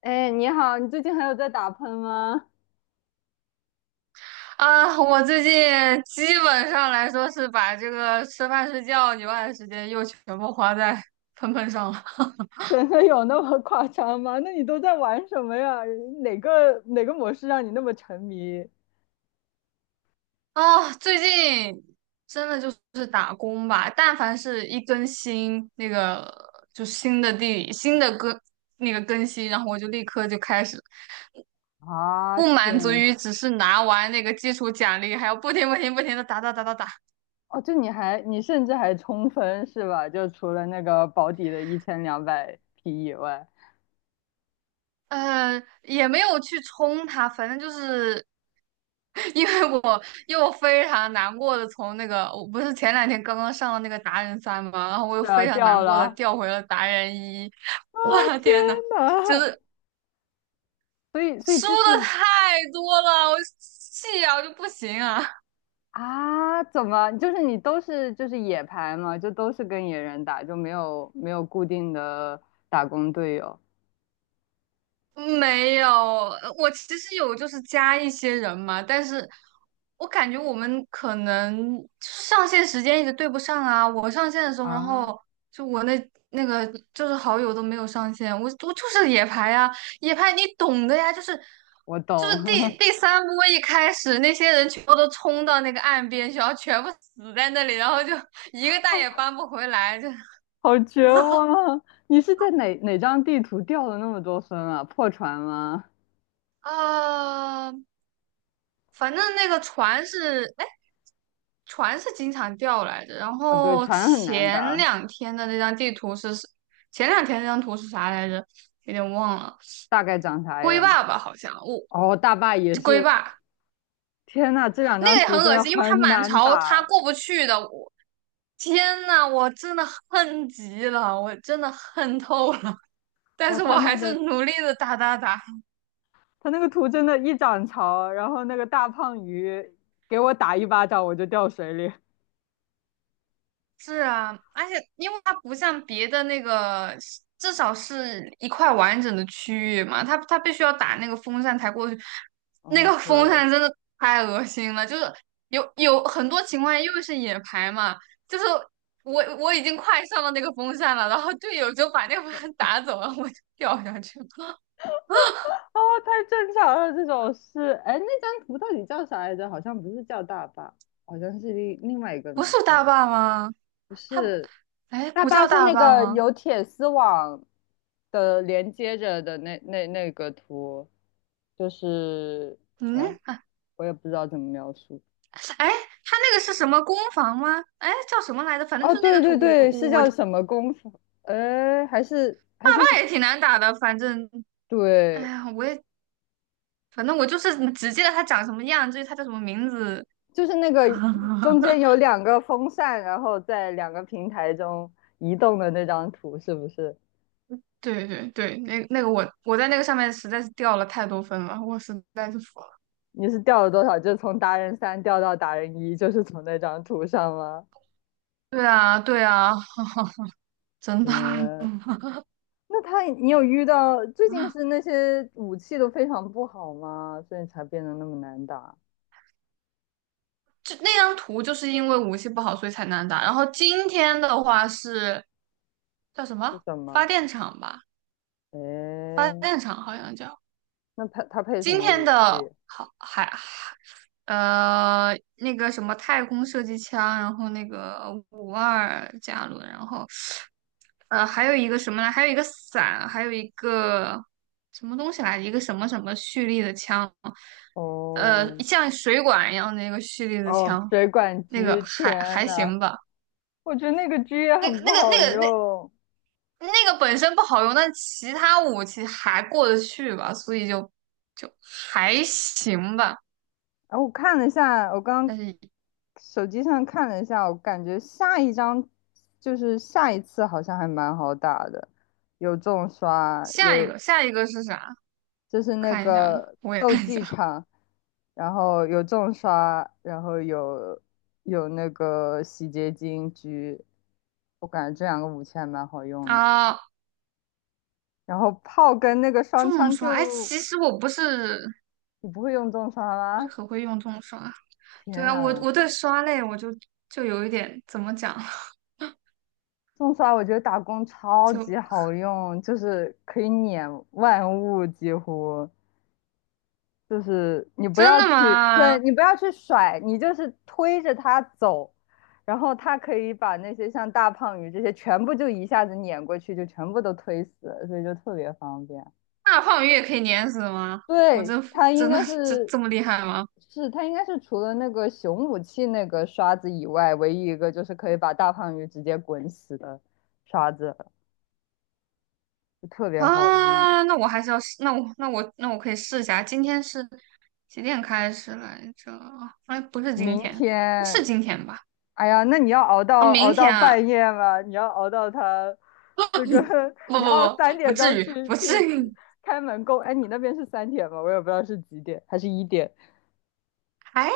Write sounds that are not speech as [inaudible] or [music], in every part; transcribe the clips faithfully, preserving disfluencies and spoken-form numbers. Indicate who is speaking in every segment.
Speaker 1: 哎，你好，你最近还有在打喷吗？
Speaker 2: 啊，我最近基本上来说是把这个吃饭睡觉以外的时间又全部花在喷喷上了。
Speaker 1: [laughs] 真的有那么夸张吗？那你都在玩什么呀？哪个哪个模式让你那么沉迷？
Speaker 2: 啊，最近真的就是打工吧，但凡是一更新那个就新的地新的更那个更新，然后我就立刻就开始，
Speaker 1: 啊，
Speaker 2: 不满足
Speaker 1: 天！
Speaker 2: 于只是拿完那个基础奖励，还要不停不停不停的打打打打打。
Speaker 1: 哦，就你还你甚至还冲分是吧？就除了那个保底的一千两百匹以外，
Speaker 2: 呃，也没有去冲它，反正就是 [laughs] 因为我又非常难过的从那个我不是前两天刚刚上了那个达人三嘛，然后我又
Speaker 1: 是啊，
Speaker 2: 非常
Speaker 1: 掉
Speaker 2: 难过的
Speaker 1: 了。
Speaker 2: 调回了达人一，
Speaker 1: 啊，
Speaker 2: 我的
Speaker 1: 天
Speaker 2: 天呐，就
Speaker 1: 呐！
Speaker 2: 是
Speaker 1: 所以所以
Speaker 2: 输
Speaker 1: 之
Speaker 2: 的
Speaker 1: 前
Speaker 2: 太多了，我气啊，我就不行啊。
Speaker 1: 啊，怎么就是你都是就是野排嘛，就都是跟野人打，就没有没有固定的打工队友
Speaker 2: 没有，呃我其实有就是加一些人嘛，但是我感觉我们可能上线时间一直对不上啊。我上线的时候，然
Speaker 1: 啊？
Speaker 2: 后就我那那个就是好友都没有上线，我我就是野排呀、野排你懂的呀，就是
Speaker 1: 我
Speaker 2: 就
Speaker 1: 懂，
Speaker 2: 是第第三波一开始，那些人全部都冲到那个岸边去，然后全部死在那里，然后就 [laughs] 一个蛋也
Speaker 1: [laughs]
Speaker 2: 搬不回来，就
Speaker 1: 好绝
Speaker 2: [laughs]
Speaker 1: 望啊！你是在哪哪张地图掉了那么多分啊？破船吗？
Speaker 2: 啊。反正那个船是，哎，船是经常掉来着。然
Speaker 1: 啊，对，
Speaker 2: 后
Speaker 1: 船很难
Speaker 2: 前
Speaker 1: 打，
Speaker 2: 两天的那张地图是，前两天那张图是啥来着？有点忘了，
Speaker 1: 大概长啥
Speaker 2: 龟
Speaker 1: 样？
Speaker 2: 爸爸好像，我、
Speaker 1: 哦，大坝也
Speaker 2: 这龟
Speaker 1: 是。
Speaker 2: 爸
Speaker 1: 天呐，这两
Speaker 2: 那
Speaker 1: 张
Speaker 2: 个也
Speaker 1: 图
Speaker 2: 很
Speaker 1: 真
Speaker 2: 恶
Speaker 1: 的
Speaker 2: 心，因为他
Speaker 1: 很
Speaker 2: 满
Speaker 1: 难
Speaker 2: 潮，他
Speaker 1: 打。
Speaker 2: 过不去的。我天呐，我真的恨极了，我真的恨透了，[laughs] 但
Speaker 1: 哇，
Speaker 2: 是
Speaker 1: 他
Speaker 2: 我
Speaker 1: 那
Speaker 2: 还是
Speaker 1: 个
Speaker 2: 努力的打打打。
Speaker 1: 他那个图真的，一涨潮，然后那个大胖鱼给我打一巴掌，我就掉水里。
Speaker 2: 是啊，而且因为它不像别的那个，至少是一块完整的区域嘛，它它必须要打那个风扇才过去，那
Speaker 1: 哦，
Speaker 2: 个
Speaker 1: 对，
Speaker 2: 风
Speaker 1: 哦，
Speaker 2: 扇真的太恶心了，就是有有很多情况下，因为是野排嘛，就是我我已经快上到那个风扇了，然后队友就把那个风扇打走了，我就掉下去了，
Speaker 1: 太正常了，这种事。哎，那张图到底叫啥来着？好像不是叫大坝，好像是另另外一个
Speaker 2: [laughs] 不
Speaker 1: 名
Speaker 2: 是大
Speaker 1: 字。
Speaker 2: 坝吗？
Speaker 1: 不
Speaker 2: 它不，
Speaker 1: 是，
Speaker 2: 哎，
Speaker 1: 大
Speaker 2: 不
Speaker 1: 巴
Speaker 2: 叫
Speaker 1: 是
Speaker 2: 大
Speaker 1: 那
Speaker 2: 坝
Speaker 1: 个
Speaker 2: 吗？
Speaker 1: 有铁丝网的连接着的那那那个图，就是啊，
Speaker 2: 嗯。
Speaker 1: 我也不知道怎么描述。
Speaker 2: 哎，他那个是什么攻防吗？哎，叫什么来着？反正
Speaker 1: 哦，
Speaker 2: 就是那个
Speaker 1: 对
Speaker 2: 图，
Speaker 1: 对
Speaker 2: 我
Speaker 1: 对，是
Speaker 2: 我
Speaker 1: 叫什么功夫？哎，还是
Speaker 2: 爸
Speaker 1: 还是
Speaker 2: 爸
Speaker 1: 那
Speaker 2: 也挺难打的。反正，哎
Speaker 1: 对，
Speaker 2: 呀，我也反正我就是只记得他长什么样，至于他叫什么名字，
Speaker 1: 就是那个中间
Speaker 2: [laughs]
Speaker 1: 有两个风扇，然后在两个平台中移动的那张图，是不是？
Speaker 2: 对对对，那那个我我在那个上面实在是掉了太多分了，我实在是服了。
Speaker 1: 你是掉了多少？就从达人三掉到达人一，就是从那张图上吗？
Speaker 2: 对啊对啊，真的，
Speaker 1: 天，
Speaker 2: [laughs]
Speaker 1: 那他，你有遇到最近是那些武器都非常不好吗？所以才变得那么难打？
Speaker 2: 就那张图就是因为武器不好所以才难打。然后今天的话是叫什
Speaker 1: 是
Speaker 2: 么
Speaker 1: 什
Speaker 2: 发
Speaker 1: 么？
Speaker 2: 电厂吧，发
Speaker 1: 诶，
Speaker 2: 电厂好像叫。
Speaker 1: 那他他配什
Speaker 2: 今
Speaker 1: 么
Speaker 2: 天
Speaker 1: 武
Speaker 2: 的
Speaker 1: 器？
Speaker 2: 好还呃那个什么太空射击枪，然后那个五二加仑，然后呃还有一个什么呢？还有一个伞，还有一个什么东西来着，一个什么什么蓄力的枪，呃
Speaker 1: 哦
Speaker 2: 像水管一样的那个蓄力的
Speaker 1: 哦，
Speaker 2: 枪，
Speaker 1: 水管
Speaker 2: 那个
Speaker 1: 狙，
Speaker 2: 还
Speaker 1: 天
Speaker 2: 还
Speaker 1: 呐，
Speaker 2: 行吧，
Speaker 1: 我觉得那个狙也
Speaker 2: 那个
Speaker 1: 很不
Speaker 2: 那个
Speaker 1: 好
Speaker 2: 那个那
Speaker 1: 用。
Speaker 2: 那个本身不好用，但其他武器还过得去吧，所以就就还行吧。
Speaker 1: 然后我看了一下，我刚
Speaker 2: 但是
Speaker 1: 手机上看了一下，我感觉下一张就是下一次好像还蛮好打的，有重刷，
Speaker 2: 下一
Speaker 1: 有
Speaker 2: 个，下一个是啥？
Speaker 1: 就是那
Speaker 2: 看一下呢，
Speaker 1: 个
Speaker 2: 我也
Speaker 1: 斗
Speaker 2: 看一下
Speaker 1: 技场，然后有重刷，然后有有那个洗洁精狙，我感觉这两个武器还蛮好用的。
Speaker 2: 啊。
Speaker 1: 然后炮跟那个双
Speaker 2: 重
Speaker 1: 枪
Speaker 2: 刷，哎，
Speaker 1: 就
Speaker 2: 其实我不是
Speaker 1: 你不会用重刷
Speaker 2: 不是
Speaker 1: 吗？
Speaker 2: 很会用重刷。对
Speaker 1: 天
Speaker 2: 啊，我
Speaker 1: 呐，
Speaker 2: 我对刷类我就就有一点怎么讲，
Speaker 1: 重刷我觉得打工
Speaker 2: [laughs]
Speaker 1: 超
Speaker 2: 就
Speaker 1: 级好用，就是可以碾万物几乎。就是你不
Speaker 2: 真
Speaker 1: 要
Speaker 2: 的
Speaker 1: 去，
Speaker 2: 吗？
Speaker 1: 对，你不要去甩，你就是推着它走，然后它可以把那些像大胖鱼这些全部就一下子碾过去，就全部都推死了，所以就特别方便。
Speaker 2: 大胖鱼也可以碾死吗？我
Speaker 1: 对，
Speaker 2: 真服
Speaker 1: 它应
Speaker 2: 真的
Speaker 1: 该
Speaker 2: 这
Speaker 1: 是，
Speaker 2: 这么厉害吗？
Speaker 1: 是它应该是除了那个熊武器那个刷子以外，唯一一个就是可以把大胖鱼直接滚死的刷子，就特别好用。
Speaker 2: 啊，那我还是要试，那我那我那我可以试一下。今天是几点开始来着？哎，不是今
Speaker 1: 明
Speaker 2: 天，不是
Speaker 1: 天
Speaker 2: 今天吧？
Speaker 1: 哎呀，那你要熬
Speaker 2: 啊，
Speaker 1: 到
Speaker 2: 明
Speaker 1: 熬到
Speaker 2: 天啊。
Speaker 1: 半夜吗？你要熬到他这个，[laughs]
Speaker 2: 不
Speaker 1: 你
Speaker 2: 不
Speaker 1: 要
Speaker 2: 不，
Speaker 1: 三
Speaker 2: 不
Speaker 1: 点钟
Speaker 2: 至于，
Speaker 1: 去
Speaker 2: 不至
Speaker 1: 去
Speaker 2: 于。
Speaker 1: 去
Speaker 2: [laughs]
Speaker 1: 开门工。哎，你那边是三点吗？我也不知道是几点，还是一点
Speaker 2: 哎，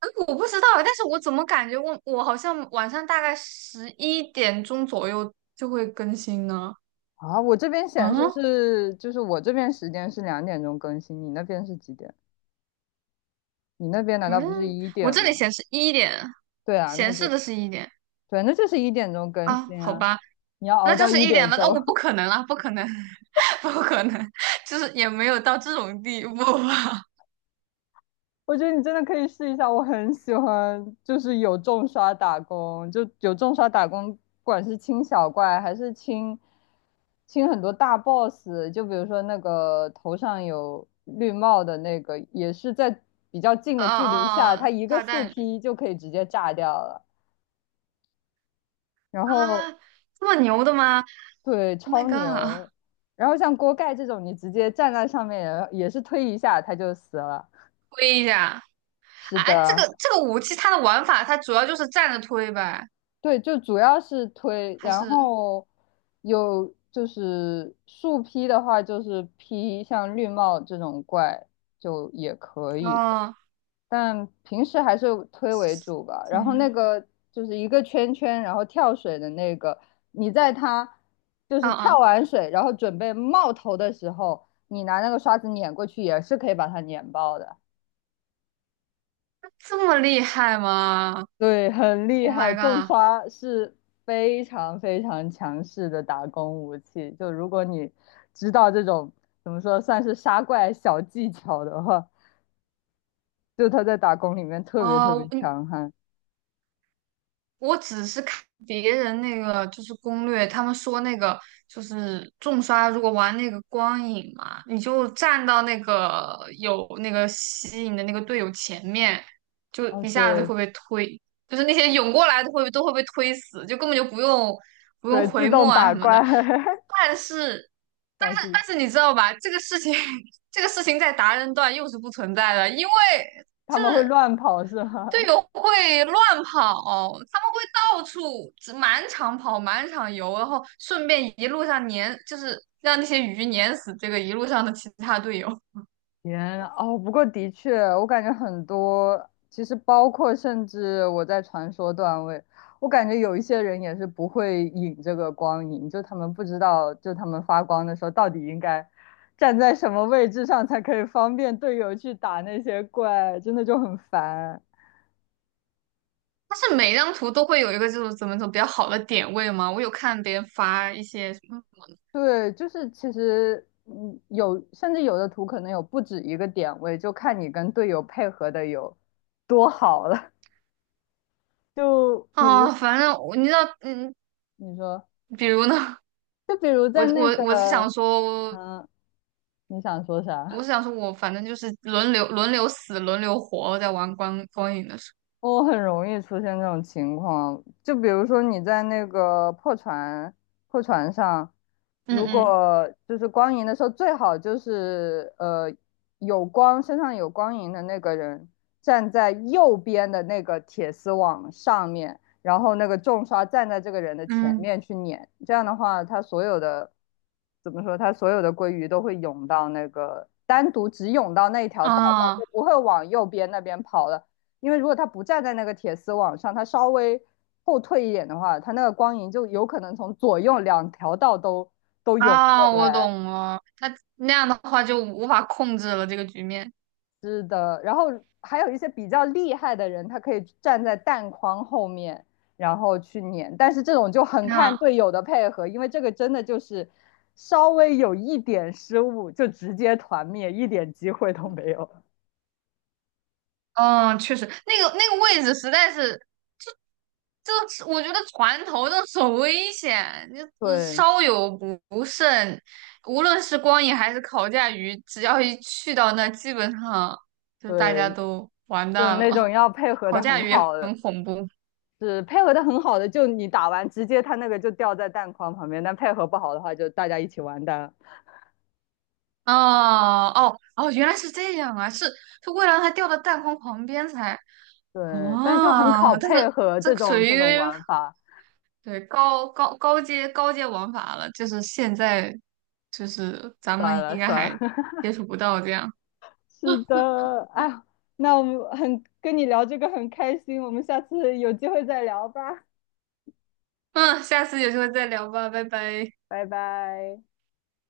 Speaker 2: 嗯我不知道，但是我怎么感觉我我好像晚上大概十一点钟左右就会更新呢？
Speaker 1: 啊？我这边显示
Speaker 2: 嗯
Speaker 1: 是，就是我这边时间是两点钟更新，你那边是几点？你那边难道不是
Speaker 2: 嗯，
Speaker 1: 一
Speaker 2: 我
Speaker 1: 点
Speaker 2: 这里
Speaker 1: 吗？
Speaker 2: 显示一点，
Speaker 1: 对啊，那
Speaker 2: 显
Speaker 1: 就
Speaker 2: 示的是一点
Speaker 1: 对，那就是一点钟更
Speaker 2: 啊，
Speaker 1: 新
Speaker 2: 好
Speaker 1: 啊。
Speaker 2: 吧，
Speaker 1: 你要熬
Speaker 2: 那就
Speaker 1: 到
Speaker 2: 是
Speaker 1: 一
Speaker 2: 一点
Speaker 1: 点
Speaker 2: 了。
Speaker 1: 钟。
Speaker 2: 哦，我不可能啊，不可能，[laughs] 不可能，就是也没有到这种地步吧。
Speaker 1: 我觉得你真的可以试一下，我很喜欢，就是有重刷打工，就有重刷打工，不管是清小怪还是清清很多大 boss，就比如说那个头上有绿帽的那个，也是在比较近
Speaker 2: 啊
Speaker 1: 的距离下，
Speaker 2: 啊 [laughs]，
Speaker 1: 他
Speaker 2: 哦
Speaker 1: 一个
Speaker 2: 炸
Speaker 1: 树
Speaker 2: 弹鱼
Speaker 1: 劈就可以直接炸掉了。然后
Speaker 2: 啊，这么牛的吗
Speaker 1: 对，
Speaker 2: ？Oh my
Speaker 1: 超
Speaker 2: god！
Speaker 1: 牛。然后像锅盖这种，你直接站在上面也也是推一下他就死了。
Speaker 2: 推一下。
Speaker 1: 是
Speaker 2: 哎，这
Speaker 1: 的。
Speaker 2: 个这个武器它的玩法，它主要就是站着推呗，
Speaker 1: 对，就主要是推，
Speaker 2: 还
Speaker 1: 然
Speaker 2: 是
Speaker 1: 后有就是树劈的话，就是劈像绿帽这种怪就也可以，
Speaker 2: 哦，
Speaker 1: 但平时还是推为主吧。然后那
Speaker 2: 嗯
Speaker 1: 个就是一个圈圈，然后跳水的那个，你在它就是
Speaker 2: 嗯
Speaker 1: 跳
Speaker 2: 嗯，
Speaker 1: 完水，然后准备冒头的时候，你拿那个刷子碾过去，也是可以把它碾爆的。
Speaker 2: 这么厉害吗
Speaker 1: 对，很厉
Speaker 2: ？Oh
Speaker 1: 害，
Speaker 2: my
Speaker 1: 重
Speaker 2: god！
Speaker 1: 刷是非常非常强势的打工武器。就如果你知道这种怎么说，算是杀怪小技巧的话，就他在打工里面特别特别
Speaker 2: 哦，你
Speaker 1: 强悍。
Speaker 2: 我只是看别人那个就是攻略，他们说那个就是重刷，如果玩那个光影嘛，你就站到那个有那个吸引的那个队友前面，就
Speaker 1: 哦，
Speaker 2: 一下子
Speaker 1: 对
Speaker 2: 会被推，就是那些涌过来的会都会被推死，就根本就不用不用
Speaker 1: 对，自
Speaker 2: 回墨
Speaker 1: 动
Speaker 2: 啊什
Speaker 1: 打
Speaker 2: 么
Speaker 1: 怪，
Speaker 2: 的。
Speaker 1: [laughs]
Speaker 2: 但是，但
Speaker 1: 但
Speaker 2: 是，
Speaker 1: 是
Speaker 2: 但是你知道吧？这个事情，[laughs] 这个事情在达人段又是不存在的，因为
Speaker 1: 他
Speaker 2: 就
Speaker 1: 们会
Speaker 2: 是
Speaker 1: 乱跑是
Speaker 2: 队
Speaker 1: 吗？
Speaker 2: 友会乱跑，他们会到处只满场跑、满场游，然后顺便一路上碾，就是让那些鱼碾死这个一路上的其他队友。
Speaker 1: 天啊哦，不过的确，我感觉很多，其实包括甚至我在传说段位，我感觉有一些人也是不会引这个光影，就他们不知道，就他们发光的时候到底应该站在什么位置上才可以方便队友去打那些怪，真的就很烦。
Speaker 2: 但是每张图都会有一个就是怎么走比较好的点位嘛，我有看别人发一些什么
Speaker 1: 对，就是其实嗯，有甚至有的图可能有不止一个点位，就看你跟队友配合的有多好了。[laughs] 就比如
Speaker 2: 啊，反正我你知道，嗯，
Speaker 1: 你说。
Speaker 2: 比如呢，
Speaker 1: 就比如
Speaker 2: 我
Speaker 1: 在
Speaker 2: 我
Speaker 1: 那
Speaker 2: 我是
Speaker 1: 个，
Speaker 2: 想说，
Speaker 1: 嗯、你想说
Speaker 2: 我
Speaker 1: 啥？
Speaker 2: 是想说我反正就是轮流轮流死、轮流活，在玩光光影的时
Speaker 1: 我很容易出现这种情况，就比如说你在那个破船破船上，
Speaker 2: 候，
Speaker 1: 如
Speaker 2: 嗯
Speaker 1: 果就是光影的时候，最好就是呃有光身上有光影的那个人站在右边的那个铁丝网上面，然后那个重刷站在这个人的前
Speaker 2: 嗯，
Speaker 1: 面去撵，这样的话，他所有的怎么说，他所有的鲑鱼都会涌到那个单独只涌到那一条
Speaker 2: 嗯
Speaker 1: 道上，就
Speaker 2: 啊。
Speaker 1: 不会往右边那边跑了。因为如果他不站在那个铁丝网上，他稍微后退一点的话，他那个光影就有可能从左右两条道都都涌过
Speaker 2: 啊，我
Speaker 1: 来。
Speaker 2: 懂了。那那样的话就无法控制了这个局面。
Speaker 1: 是的，然后还有一些比较厉害的人，他可以站在弹框后面，然后去撵。但是这种就很看
Speaker 2: 那、
Speaker 1: 队友的配合，因为这个真的就是稍微有一点失误就直接团灭，一点机会都没有。[laughs]
Speaker 2: 嗯，确实，那个那个位置实在是，这这是我觉得船头那很危险，你嗯
Speaker 1: 对
Speaker 2: 稍有不不慎，无论是光影还是烤架鱼，只要一去到那，基本上就大家
Speaker 1: 对，
Speaker 2: 都完
Speaker 1: 就
Speaker 2: 蛋
Speaker 1: 那
Speaker 2: 了。
Speaker 1: 种要配
Speaker 2: [laughs]
Speaker 1: 合
Speaker 2: 烤
Speaker 1: 的
Speaker 2: 架
Speaker 1: 很
Speaker 2: 鱼也
Speaker 1: 好的。
Speaker 2: 很恐怖。
Speaker 1: 是配合的很好的，就你打完直接他那个就掉在弹框旁边，但配合不好的话就大家一起完蛋。
Speaker 2: 哦哦哦，原来是这样啊！是是为了让它掉到弹框旁边才。
Speaker 1: 对，但就很考
Speaker 2: 哦，但
Speaker 1: 配
Speaker 2: 是
Speaker 1: 合
Speaker 2: 这
Speaker 1: 这
Speaker 2: 个属
Speaker 1: 种
Speaker 2: 于
Speaker 1: 这种玩法。
Speaker 2: 对高高高阶高阶玩法了，就是现在就是咱
Speaker 1: 算
Speaker 2: 们
Speaker 1: 了
Speaker 2: 应该
Speaker 1: 算了，
Speaker 2: 还
Speaker 1: [laughs]
Speaker 2: 接触不到这样。
Speaker 1: 是的，哎呀，那我们很跟你聊这个很开心，我们下次有机会再聊吧，
Speaker 2: 嗯，下次有机会再聊吧，拜拜。
Speaker 1: 拜拜。